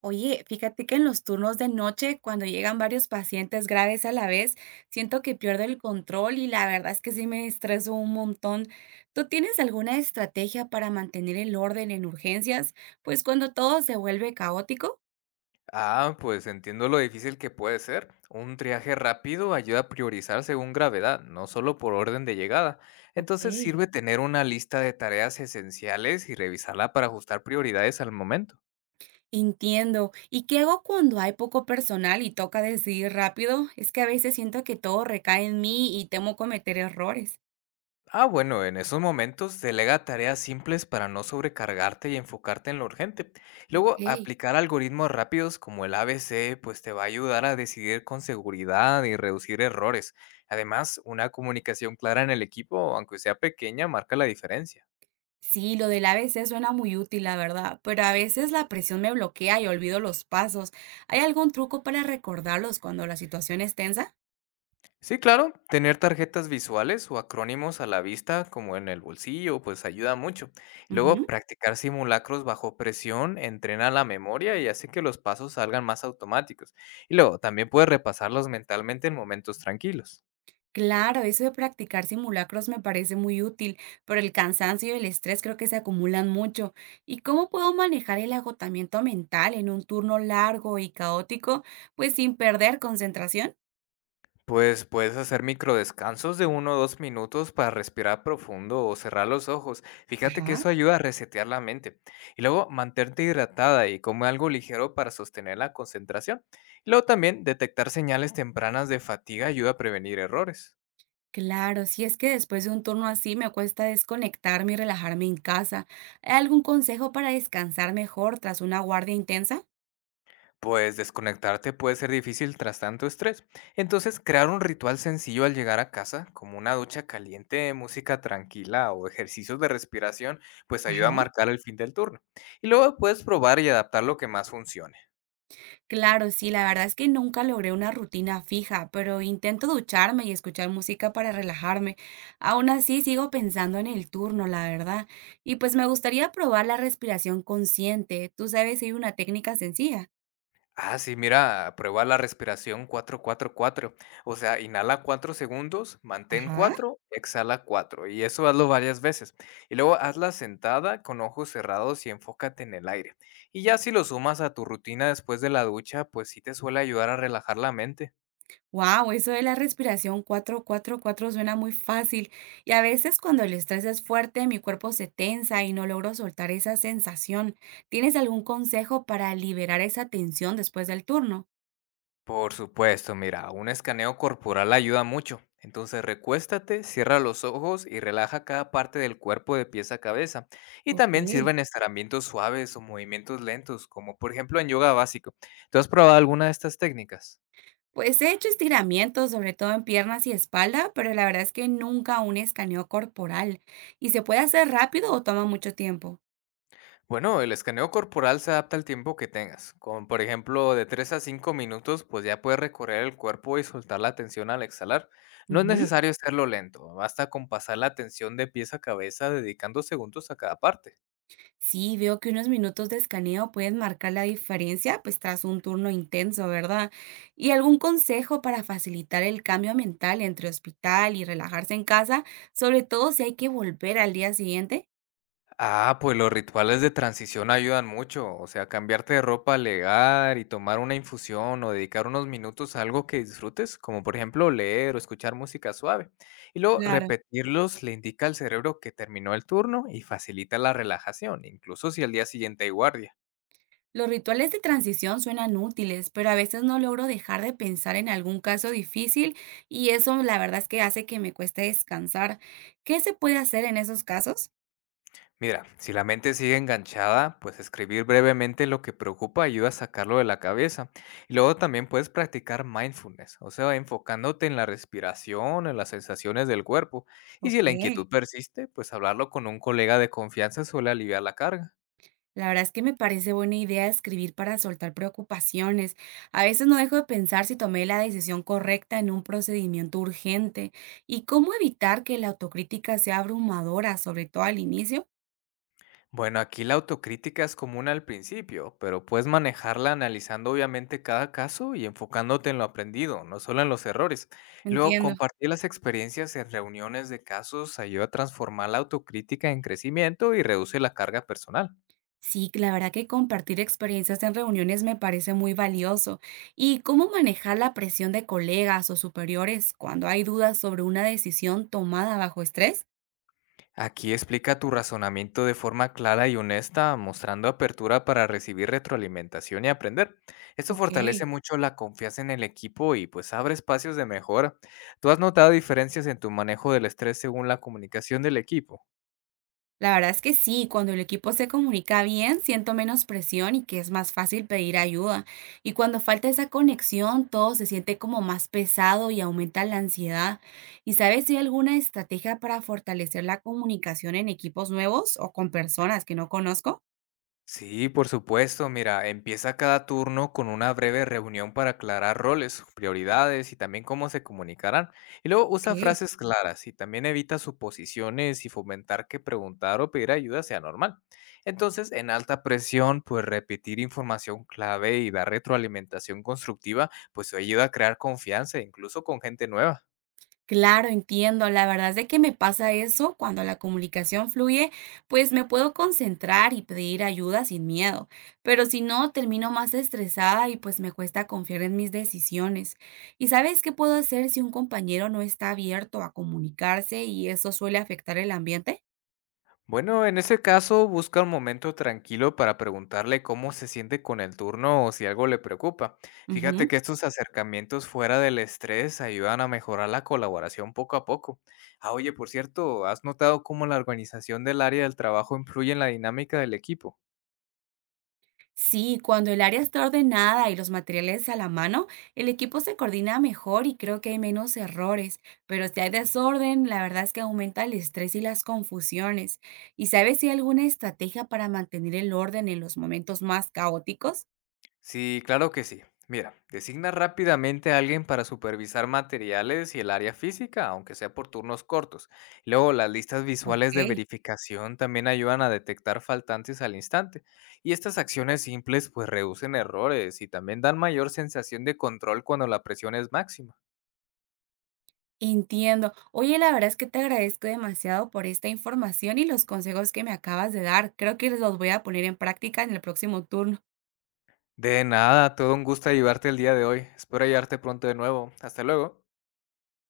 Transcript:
Oye, fíjate que en los turnos de noche, cuando llegan varios pacientes graves a la vez, siento que pierdo el control y la verdad es que sí me estreso un montón. ¿Tú tienes alguna estrategia para mantener el orden en urgencias? Pues cuando todo se vuelve caótico. Ah, pues entiendo lo difícil que puede ser. Un triaje rápido ayuda a priorizar según gravedad, no solo por orden de llegada. Ok, Entonces sirve tener una lista de tareas esenciales y revisarla para ajustar prioridades al momento. entiendo. ¿Y qué hago cuando hay poco personal y toca decidir rápido? Es que a veces siento que todo recae en mí y temo cometer errores. Ah, bueno, en esos momentos delega tareas simples para no sobrecargarte y enfocarte en lo urgente. Luego, Ok. aplicar algoritmos rápidos como el ABC, pues te va a ayudar a decidir con seguridad y reducir errores. Además, una comunicación clara en el equipo, aunque sea pequeña, marca la diferencia. Sí, lo del ABC suena muy útil, la verdad, pero a veces la presión me bloquea y olvido los pasos. ¿Hay algún truco para recordarlos cuando la situación es tensa? Sí, claro, tener tarjetas visuales o acrónimos a la vista, como en el bolsillo, pues ayuda mucho. Y luego, Ujú. practicar simulacros bajo presión entrena la memoria y hace que los pasos salgan más automáticos. Y luego, también puedes repasarlos mentalmente en momentos tranquilos. Claro, eso de practicar simulacros me parece muy útil, pero el cansancio y el estrés creo que se acumulan mucho. ¿Y cómo puedo manejar el agotamiento mental en un turno largo y caótico, pues sin perder concentración? Pues puedes hacer microdescansos de 1 o 2 minutos para respirar profundo o cerrar los ojos. Fíjate que Ajá. eso ayuda a resetear la mente. Y luego mantente hidratada y come algo ligero para sostener la concentración. Y luego también detectar señales tempranas de fatiga ayuda a prevenir errores. Claro, si es que después de un turno así me cuesta desconectarme y relajarme en casa. ¿Hay algún consejo para descansar mejor tras una guardia intensa? Pues desconectarte puede ser difícil tras tanto estrés. Entonces, crear un ritual sencillo al llegar a casa, como una ducha caliente, música tranquila o ejercicios de respiración, pues ayuda a Ajá. marcar el fin del turno. Y luego puedes probar y adaptar lo que más funcione. Claro, sí, la verdad es que nunca logré una rutina fija, pero intento ducharme y escuchar música para relajarme. Aún así, sigo pensando en el turno, la verdad. Y pues me gustaría probar la respiración consciente. Tú sabes, si hay una técnica sencilla. Ah, sí, mira, prueba la respiración 4-4-4. O sea, inhala 4 segundos, mantén Ajá. 4, exhala cuatro, y eso hazlo varias veces. Y luego hazla sentada con ojos cerrados y enfócate en el aire. Y ya si lo sumas a tu rutina después de la ducha, pues sí te suele ayudar a relajar la mente. Wow, eso de la respiración cuatro, cuatro, cuatro suena muy fácil y a veces cuando el estrés es fuerte mi cuerpo se tensa y no logro soltar esa sensación. ¿Tienes algún consejo para liberar esa tensión después del turno? Por supuesto, mira, un escaneo corporal ayuda mucho. Entonces recuéstate, cierra los ojos y relaja cada parte del cuerpo de pies a cabeza. Y Ok. también sirven estiramientos suaves o movimientos lentos, como por ejemplo en yoga básico. ¿Tú has probado alguna de estas técnicas? Pues he hecho estiramientos, sobre todo en piernas y espalda, pero la verdad es que nunca un escaneo corporal. ¿Y se puede hacer rápido o toma mucho tiempo? Bueno, el escaneo corporal se adapta al tiempo que tengas. Con, por ejemplo, de 3 a 5 minutos, pues ya puedes recorrer el cuerpo y soltar la tensión al exhalar. No es necesario hacerlo lento, basta con pasar la tensión de pies a cabeza dedicando segundos a cada parte. Sí, veo que unos minutos de escaneo pueden marcar la diferencia, pues tras un turno intenso, ¿verdad? ¿Y algún consejo para facilitar el cambio mental entre hospital y relajarse en casa, sobre todo si hay que volver al día siguiente? Ah, pues los rituales de transición ayudan mucho, o sea, cambiarte de ropa al llegar y tomar una infusión o dedicar unos minutos a algo que disfrutes, como por ejemplo leer o escuchar música suave. Y luego Claro. repetirlos le indica al cerebro que terminó el turno y facilita la relajación, incluso si al día siguiente hay guardia. Los rituales de transición suenan útiles, pero a veces no logro dejar de pensar en algún caso difícil y eso la verdad es que hace que me cueste descansar. ¿Qué se puede hacer en esos casos? Mira, si la mente sigue enganchada, pues escribir brevemente lo que preocupa ayuda a sacarlo de la cabeza. Y luego también puedes practicar mindfulness, o sea, enfocándote en la respiración, en las sensaciones del cuerpo. Y Ok. si la inquietud persiste, pues hablarlo con un colega de confianza suele aliviar la carga. La verdad es que me parece buena idea escribir para soltar preocupaciones. A veces no dejo de pensar si tomé la decisión correcta en un procedimiento urgente y cómo evitar que la autocrítica sea abrumadora, sobre todo al inicio. Bueno, aquí la autocrítica es común al principio, pero puedes manejarla analizando obviamente cada caso y enfocándote en lo aprendido, no solo en los errores. Y luego, Entiendo. compartir las experiencias en reuniones de casos ayuda a transformar la autocrítica en crecimiento y reduce la carga personal. Sí, la verdad que compartir experiencias en reuniones me parece muy valioso. ¿Y cómo manejar la presión de colegas o superiores cuando hay dudas sobre una decisión tomada bajo estrés? Aquí explica tu razonamiento de forma clara y honesta, mostrando apertura para recibir retroalimentación y aprender. Esto fortalece Ok. mucho la confianza en el equipo y pues abre espacios de mejora. ¿Tú has notado diferencias en tu manejo del estrés según la comunicación del equipo? La verdad es que sí, cuando el equipo se comunica bien, siento menos presión y que es más fácil pedir ayuda. Y cuando falta esa conexión, todo se siente como más pesado y aumenta la ansiedad. ¿Y sabes si hay alguna estrategia para fortalecer la comunicación en equipos nuevos o con personas que no conozco? Sí, por supuesto. Mira, empieza cada turno con una breve reunión para aclarar roles, prioridades y también cómo se comunicarán. Y luego usa Ok. frases claras y también evita suposiciones y fomentar que preguntar o pedir ayuda sea normal. Entonces, en alta presión, pues repetir información clave y dar retroalimentación constructiva, pues ayuda a crear confianza, incluso con gente nueva. Claro, entiendo. La verdad es de que me pasa eso cuando la comunicación fluye, pues me puedo concentrar y pedir ayuda sin miedo, pero si no, termino más estresada y pues me cuesta confiar en mis decisiones. ¿Y sabes qué puedo hacer si un compañero no está abierto a comunicarse y eso suele afectar el ambiente? Bueno, en ese caso, busca un momento tranquilo para preguntarle cómo se siente con el turno o si algo le preocupa. Fíjate Ujú. que estos acercamientos fuera del estrés ayudan a mejorar la colaboración poco a poco. Ah, oye, por cierto, ¿has notado cómo la organización del área del trabajo influye en la dinámica del equipo? Sí, cuando el área está ordenada y los materiales a la mano, el equipo se coordina mejor y creo que hay menos errores, pero si hay desorden, la verdad es que aumenta el estrés y las confusiones. ¿Y sabes si hay alguna estrategia para mantener el orden en los momentos más caóticos? Sí, claro que sí. Mira, designa rápidamente a alguien para supervisar materiales y el área física, aunque sea por turnos cortos. Luego, las listas visuales Ok, de verificación también ayudan a detectar faltantes al instante. Y estas acciones simples pues reducen errores y también dan mayor sensación de control cuando la presión es máxima. entiendo. Oye, la verdad es que te agradezco demasiado por esta información y los consejos que me acabas de dar. Creo que los voy a poner en práctica en el próximo turno. De nada, todo un gusto ayudarte el día de hoy. Espero ayudarte pronto de nuevo. Hasta luego.